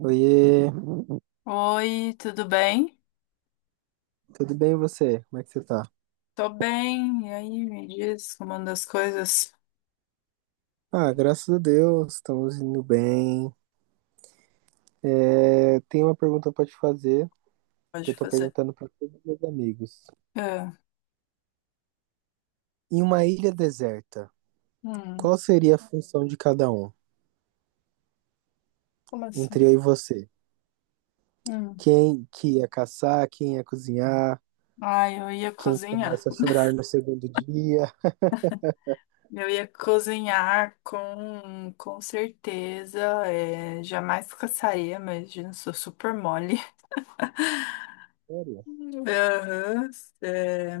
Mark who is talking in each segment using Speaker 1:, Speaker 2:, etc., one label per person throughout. Speaker 1: Oiê,
Speaker 2: Oi, tudo bem?
Speaker 1: tudo bem e você? Como é que você tá?
Speaker 2: Tô bem. E aí, me diz como anda as coisas?
Speaker 1: Ah, graças a Deus, estamos indo bem. É, tenho uma pergunta pra te fazer, que
Speaker 2: Pode
Speaker 1: eu tô
Speaker 2: fazer.
Speaker 1: perguntando pra todos os meus amigos.
Speaker 2: É.
Speaker 1: Em uma ilha deserta,
Speaker 2: Hum,
Speaker 1: qual seria a função de cada um,
Speaker 2: Como
Speaker 1: entre
Speaker 2: assim?
Speaker 1: eu e você?
Speaker 2: Hum.
Speaker 1: Quem que ia caçar, quem ia cozinhar,
Speaker 2: Ai, eu ia
Speaker 1: quem
Speaker 2: cozinhar.
Speaker 1: começa a chorar no segundo dia?
Speaker 2: Eu ia cozinhar com certeza. É, jamais caçaria, imagina, sou super mole.
Speaker 1: Sério?
Speaker 2: Aham, é,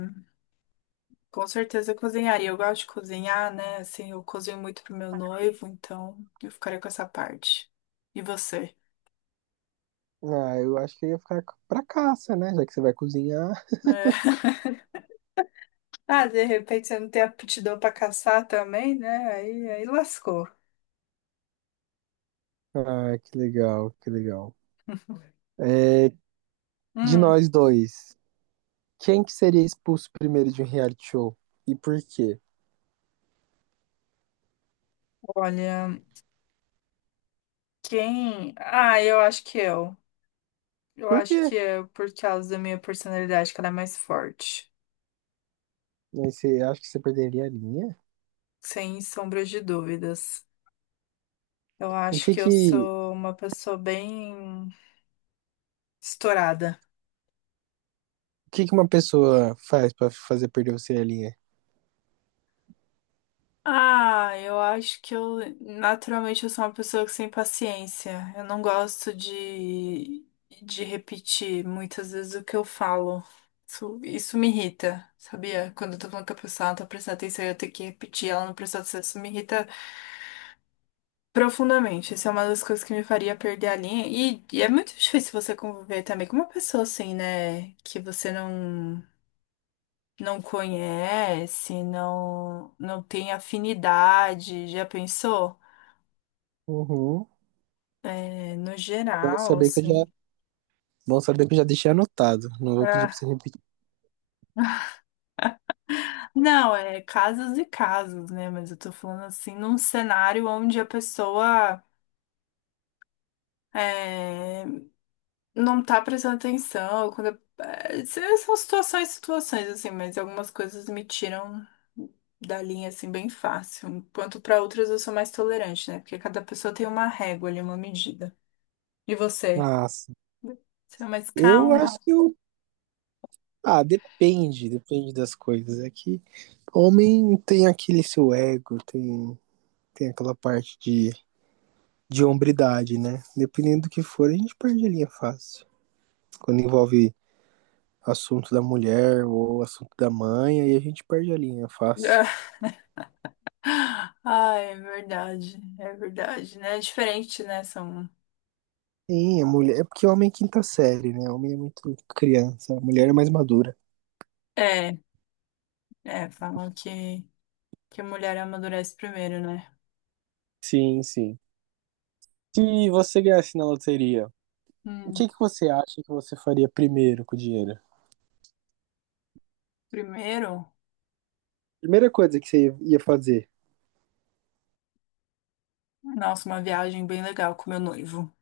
Speaker 2: com certeza eu cozinharia. Eu gosto de cozinhar, né? Assim, eu cozinho muito pro meu noivo, então eu ficaria com essa parte. E você?
Speaker 1: Ah, eu acho que eu ia ficar pra caça, né? Já que você vai cozinhar.
Speaker 2: É. Ah, de repente você não tem aptidão para caçar também, né? Aí lascou.
Speaker 1: Ah, que legal, que legal. É, de
Speaker 2: Hum,
Speaker 1: nós dois. Quem que seria expulso primeiro de um reality show? E por quê?
Speaker 2: olha, quem. Ah, eu acho que eu. Eu
Speaker 1: Por
Speaker 2: acho
Speaker 1: quê?
Speaker 2: que é por causa da minha personalidade que ela é mais forte.
Speaker 1: Você acha que você perderia a linha?
Speaker 2: Sem sombra de dúvidas. Eu
Speaker 1: O
Speaker 2: acho
Speaker 1: que
Speaker 2: que eu
Speaker 1: que,
Speaker 2: sou uma pessoa bem estourada.
Speaker 1: o que uma pessoa faz pra fazer perder você a linha?
Speaker 2: Ah, eu acho que eu naturalmente eu sou uma pessoa que sem paciência. Eu não gosto de repetir muitas vezes o que eu falo. Isso me irrita, sabia? Quando eu tô falando com a pessoa, ela não tá prestando atenção e eu tenho que repetir, ela não prestou atenção, isso me irrita profundamente. Isso é uma das coisas que me faria perder a linha. E é muito difícil você conviver também com uma pessoa assim, né? Que você não, não conhece, não, não tem afinidade. Já pensou?
Speaker 1: Uhum.
Speaker 2: É, no
Speaker 1: Bom
Speaker 2: geral,
Speaker 1: saber que eu já,
Speaker 2: assim.
Speaker 1: Bom saber que eu já deixei anotado. Não vou pedir pra você
Speaker 2: Ah,
Speaker 1: repetir.
Speaker 2: não, é casos e casos, né? Mas eu tô falando assim, num cenário onde a pessoa é, não tá prestando atenção. Quando, é, são situações, situações, assim, mas algumas coisas me tiram da linha, assim, bem fácil. Enquanto pra outras eu sou mais tolerante, né? Porque cada pessoa tem uma régua ali, uma medida. E você?
Speaker 1: Nossa,
Speaker 2: Você é mais
Speaker 1: eu
Speaker 2: calmo?
Speaker 1: acho que eu, ah, depende das coisas. É que homem tem aquele seu ego, tem aquela parte de hombridade, né? Dependendo do que for, a gente perde a linha fácil. Quando envolve assunto da mulher ou assunto da mãe, aí a gente perde a linha fácil.
Speaker 2: Ah, é verdade, né? É diferente, né? São.
Speaker 1: Sim, a mulher. É porque o homem é quinta série, né? O homem é muito criança, a mulher é mais madura.
Speaker 2: É, é, falam que, a mulher amadurece primeiro, né?
Speaker 1: Sim, sim. Se você ganhasse na loteria, o que,
Speaker 2: Hum,
Speaker 1: que você acha que você faria primeiro com o dinheiro?
Speaker 2: primeiro,
Speaker 1: Primeira coisa que você ia fazer,
Speaker 2: nossa, uma viagem bem legal com meu noivo.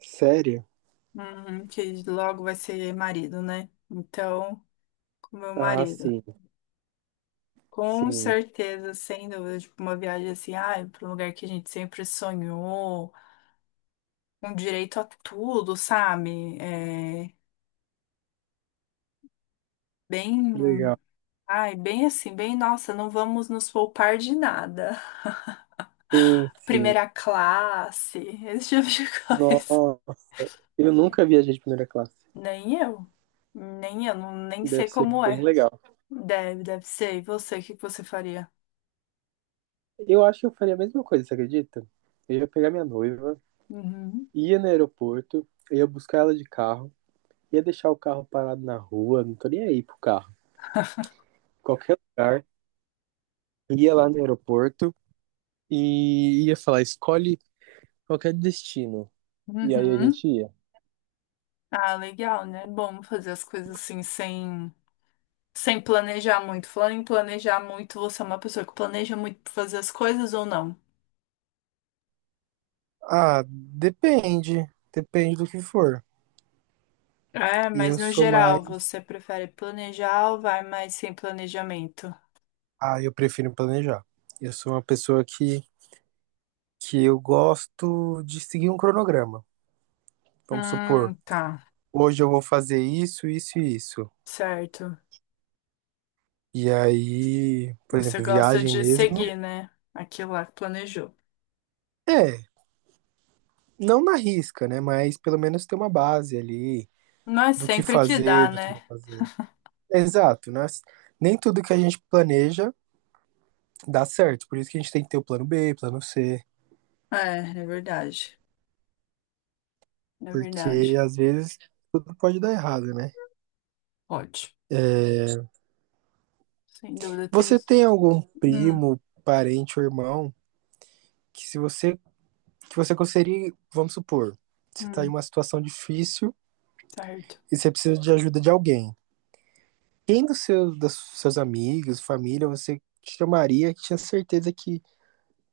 Speaker 1: sério?
Speaker 2: Uhum, que logo vai ser marido, né? Então, com meu
Speaker 1: Ah,
Speaker 2: marido.
Speaker 1: sim,
Speaker 2: Com
Speaker 1: sim,
Speaker 2: certeza, sem dúvida, tipo, uma viagem assim, ai, para um lugar que a gente sempre sonhou, um direito a tudo, sabe? É, bem,
Speaker 1: legal.
Speaker 2: ai, bem assim, bem, nossa, não vamos nos poupar de nada.
Speaker 1: Sim, sim.
Speaker 2: Primeira classe, esse tipo de coisa.
Speaker 1: Nossa, eu nunca viajei de primeira classe.
Speaker 2: Nem eu. Nem eu, não, nem sei
Speaker 1: Deve ser
Speaker 2: como
Speaker 1: bem
Speaker 2: é.
Speaker 1: legal.
Speaker 2: Deve ser. E você, o que que você faria?
Speaker 1: Eu acho que eu faria a mesma coisa, você acredita? Eu ia pegar minha noiva,
Speaker 2: Uhum.
Speaker 1: ia no aeroporto, eu ia buscar ela de carro, ia deixar o carro parado na rua, não tô nem aí pro carro. Qualquer lugar, ia lá no aeroporto e ia falar, escolhe qualquer destino. E aí a
Speaker 2: Uhum.
Speaker 1: gente ia.
Speaker 2: Ah, legal, né? Bom fazer as coisas assim sem planejar muito. Falando em planejar muito, você é uma pessoa que planeja muito pra fazer as coisas ou não?
Speaker 1: Ah, depende. Depende do que for.
Speaker 2: É,
Speaker 1: E
Speaker 2: mas
Speaker 1: eu
Speaker 2: no
Speaker 1: sou
Speaker 2: geral,
Speaker 1: mais.
Speaker 2: você prefere planejar ou vai mais sem planejamento?
Speaker 1: Ah, eu prefiro planejar. Eu sou uma pessoa que eu gosto de seguir um cronograma. Vamos supor.
Speaker 2: Tá,
Speaker 1: Hoje eu vou fazer isso, isso e isso.
Speaker 2: certo.
Speaker 1: E aí, por
Speaker 2: Você
Speaker 1: exemplo,
Speaker 2: gosta
Speaker 1: viagem
Speaker 2: de
Speaker 1: mesmo.
Speaker 2: seguir, né? Aquilo lá que planejou.
Speaker 1: É, não na risca, né? Mas pelo menos ter uma base ali
Speaker 2: Mas
Speaker 1: do que
Speaker 2: sempre que dá,
Speaker 1: fazer, do que não
Speaker 2: né?
Speaker 1: fazer. Exato, né? Nem tudo que a gente planeja dá certo. Por isso que a gente tem que ter o plano B, plano C.
Speaker 2: É, é verdade. É
Speaker 1: Porque
Speaker 2: verdade.
Speaker 1: às vezes tudo pode dar errado, né?
Speaker 2: Pode. Sem dúvida, tem.
Speaker 1: Você tem algum
Speaker 2: Hum,
Speaker 1: primo, parente ou irmão que se você que você conseguiria, vamos supor, você tá em
Speaker 2: hum,
Speaker 1: uma situação difícil
Speaker 2: certo.
Speaker 1: e você precisa de ajuda de alguém. Quem dos seus amigos, família, você chamaria que tinha certeza que,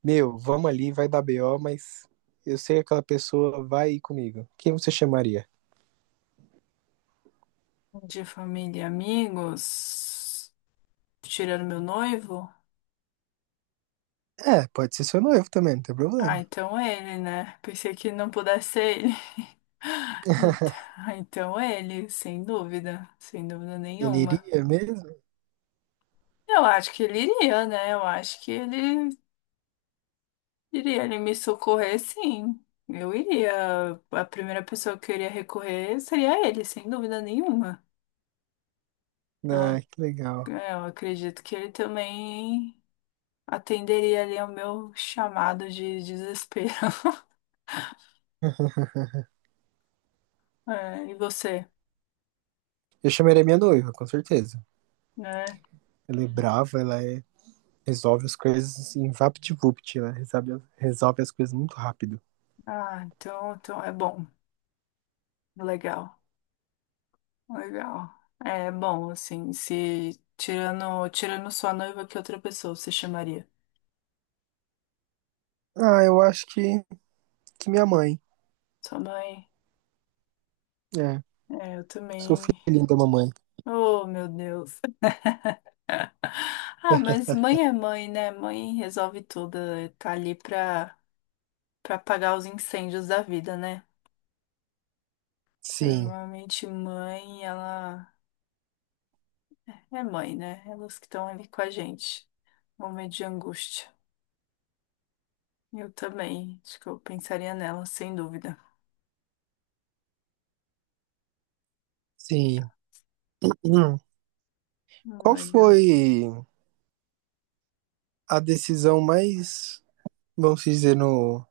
Speaker 1: meu, vamos ali, vai dar BO, mas eu sei que aquela pessoa vai ir comigo. Quem você chamaria?
Speaker 2: De família e amigos. Tirando meu noivo?
Speaker 1: É, pode ser seu noivo também, não tem
Speaker 2: Ah,
Speaker 1: problema.
Speaker 2: então é ele, né? Pensei que não pudesse ser ele. Então, então, é ele, sem dúvida. Sem dúvida
Speaker 1: Ele
Speaker 2: nenhuma.
Speaker 1: iria mesmo?
Speaker 2: Eu acho que ele iria, né? Eu acho que ele iria. Ele me socorrer, sim. Eu iria. A primeira pessoa que eu iria recorrer seria ele, sem dúvida nenhuma. Então,
Speaker 1: Ah, que legal.
Speaker 2: É, eu acredito que ele também atenderia ali ao meu chamado de desespero. É, e você,
Speaker 1: Eu chamaria minha noiva, com certeza.
Speaker 2: né?
Speaker 1: Ela é brava, ela é, resolve as coisas assim, vapt-vupt, resolve as coisas muito rápido.
Speaker 2: Ah, então é bom, legal, legal. É bom, assim, se tirando sua noiva, que outra pessoa você chamaria?
Speaker 1: Ah, que minha mãe.
Speaker 2: Sua mãe?
Speaker 1: É,
Speaker 2: É, eu
Speaker 1: sou
Speaker 2: também.
Speaker 1: filhinho da mamãe.
Speaker 2: Oh, meu Deus. Ah, mas mãe é mãe, né? Mãe resolve tudo, né? Tá ali pra, pra apagar os incêndios da vida, né?
Speaker 1: Sim,
Speaker 2: Normalmente mãe, ela é mãe, né? Elas que estão ali com a gente. Momento de angústia. Eu também. Acho que eu pensaria nela, sem dúvida.
Speaker 1: sim. Hum. Qual
Speaker 2: Legal.
Speaker 1: foi a decisão mais, vamos dizer, no,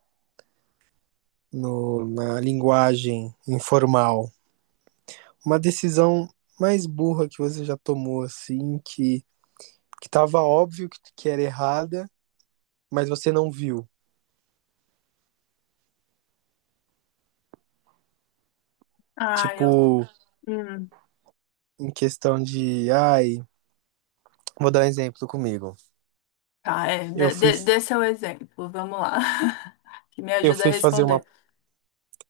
Speaker 1: no- na linguagem informal? Uma decisão mais burra que você já tomou, assim, que tava óbvio que era errada, mas você não viu.
Speaker 2: Ah, eu.
Speaker 1: Tipo,
Speaker 2: Hum,
Speaker 1: em questão de, ai, vou dar um exemplo comigo.
Speaker 2: tá, é.
Speaker 1: Eu
Speaker 2: dê
Speaker 1: fui,
Speaker 2: dê- dê seu exemplo. Vamos lá. Que me
Speaker 1: eu
Speaker 2: ajuda a
Speaker 1: fui fazer uma,
Speaker 2: responder.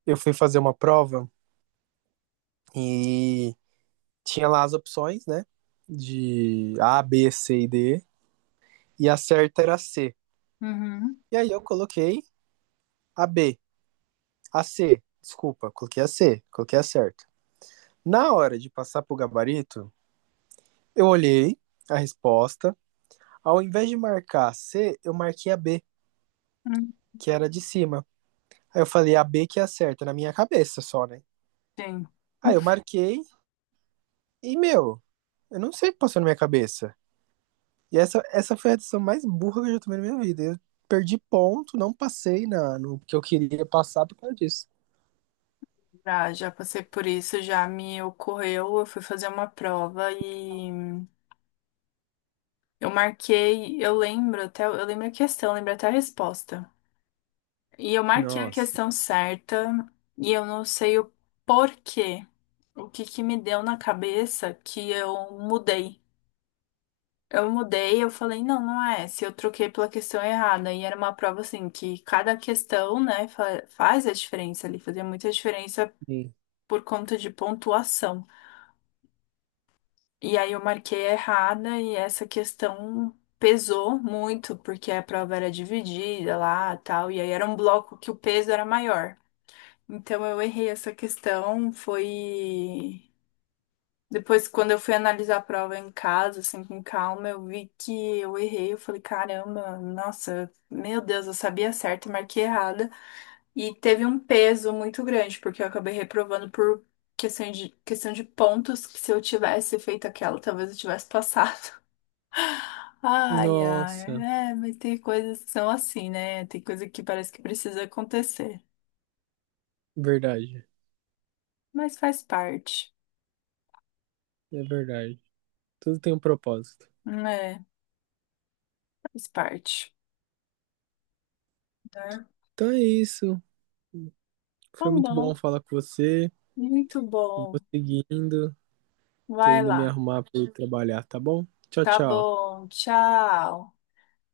Speaker 1: eu fui fazer uma prova e tinha lá as opções, né? De A, B, C e D, e a certa era C.
Speaker 2: Uhum.
Speaker 1: E aí eu coloquei a B, a C, desculpa, coloquei a certa. Na hora de passar pro gabarito, eu olhei a resposta, ao invés de marcar a C, eu marquei a B,
Speaker 2: Hum,
Speaker 1: que era de cima. Aí eu falei a B que é a certa, na minha cabeça só, né?
Speaker 2: sim,
Speaker 1: Aí eu marquei e, meu, eu não sei o que passou na minha cabeça. E essa foi a decisão mais burra que eu já tomei na minha vida. Eu perdi ponto, não passei no que eu queria passar por causa disso.
Speaker 2: já passei por isso, já me ocorreu. Eu fui fazer uma prova e eu marquei. Eu lembro até. Eu lembro a questão, lembro até a resposta. E eu marquei a
Speaker 1: Nossa.
Speaker 2: questão certa e eu não sei o porquê. O que que me deu na cabeça que eu mudei. Eu mudei, eu falei, não, não é essa. Eu troquei pela questão errada. E era uma prova assim, que cada questão, né, faz a diferença ali, fazia muita diferença
Speaker 1: Sim.
Speaker 2: por conta de pontuação. E aí eu marquei errada e essa questão pesou muito, porque a prova era dividida lá, tal, e aí era um bloco que o peso era maior. Então eu errei essa questão, foi depois quando eu fui analisar a prova em casa, assim, com calma, eu vi que eu errei, eu falei, caramba, nossa, meu Deus, eu sabia certo, eu marquei errada. E teve um peso muito grande, porque eu acabei reprovando por questão de pontos que se eu tivesse feito aquela, talvez eu tivesse passado. Ai, ai,
Speaker 1: Nossa,
Speaker 2: é, mas tem coisas que são assim, né? Tem coisa que parece que precisa acontecer,
Speaker 1: verdade.
Speaker 2: mas faz parte.
Speaker 1: É verdade. Tudo tem um propósito.
Speaker 2: Né? Faz parte, né?
Speaker 1: Então é isso.
Speaker 2: Tá
Speaker 1: Foi muito bom
Speaker 2: bom,
Speaker 1: falar com você.
Speaker 2: muito
Speaker 1: Eu vou
Speaker 2: bom.
Speaker 1: seguindo. Tô
Speaker 2: Vai
Speaker 1: indo me
Speaker 2: lá.
Speaker 1: arrumar para ir trabalhar, tá bom? Tchau,
Speaker 2: Tá
Speaker 1: tchau.
Speaker 2: bom, tchau.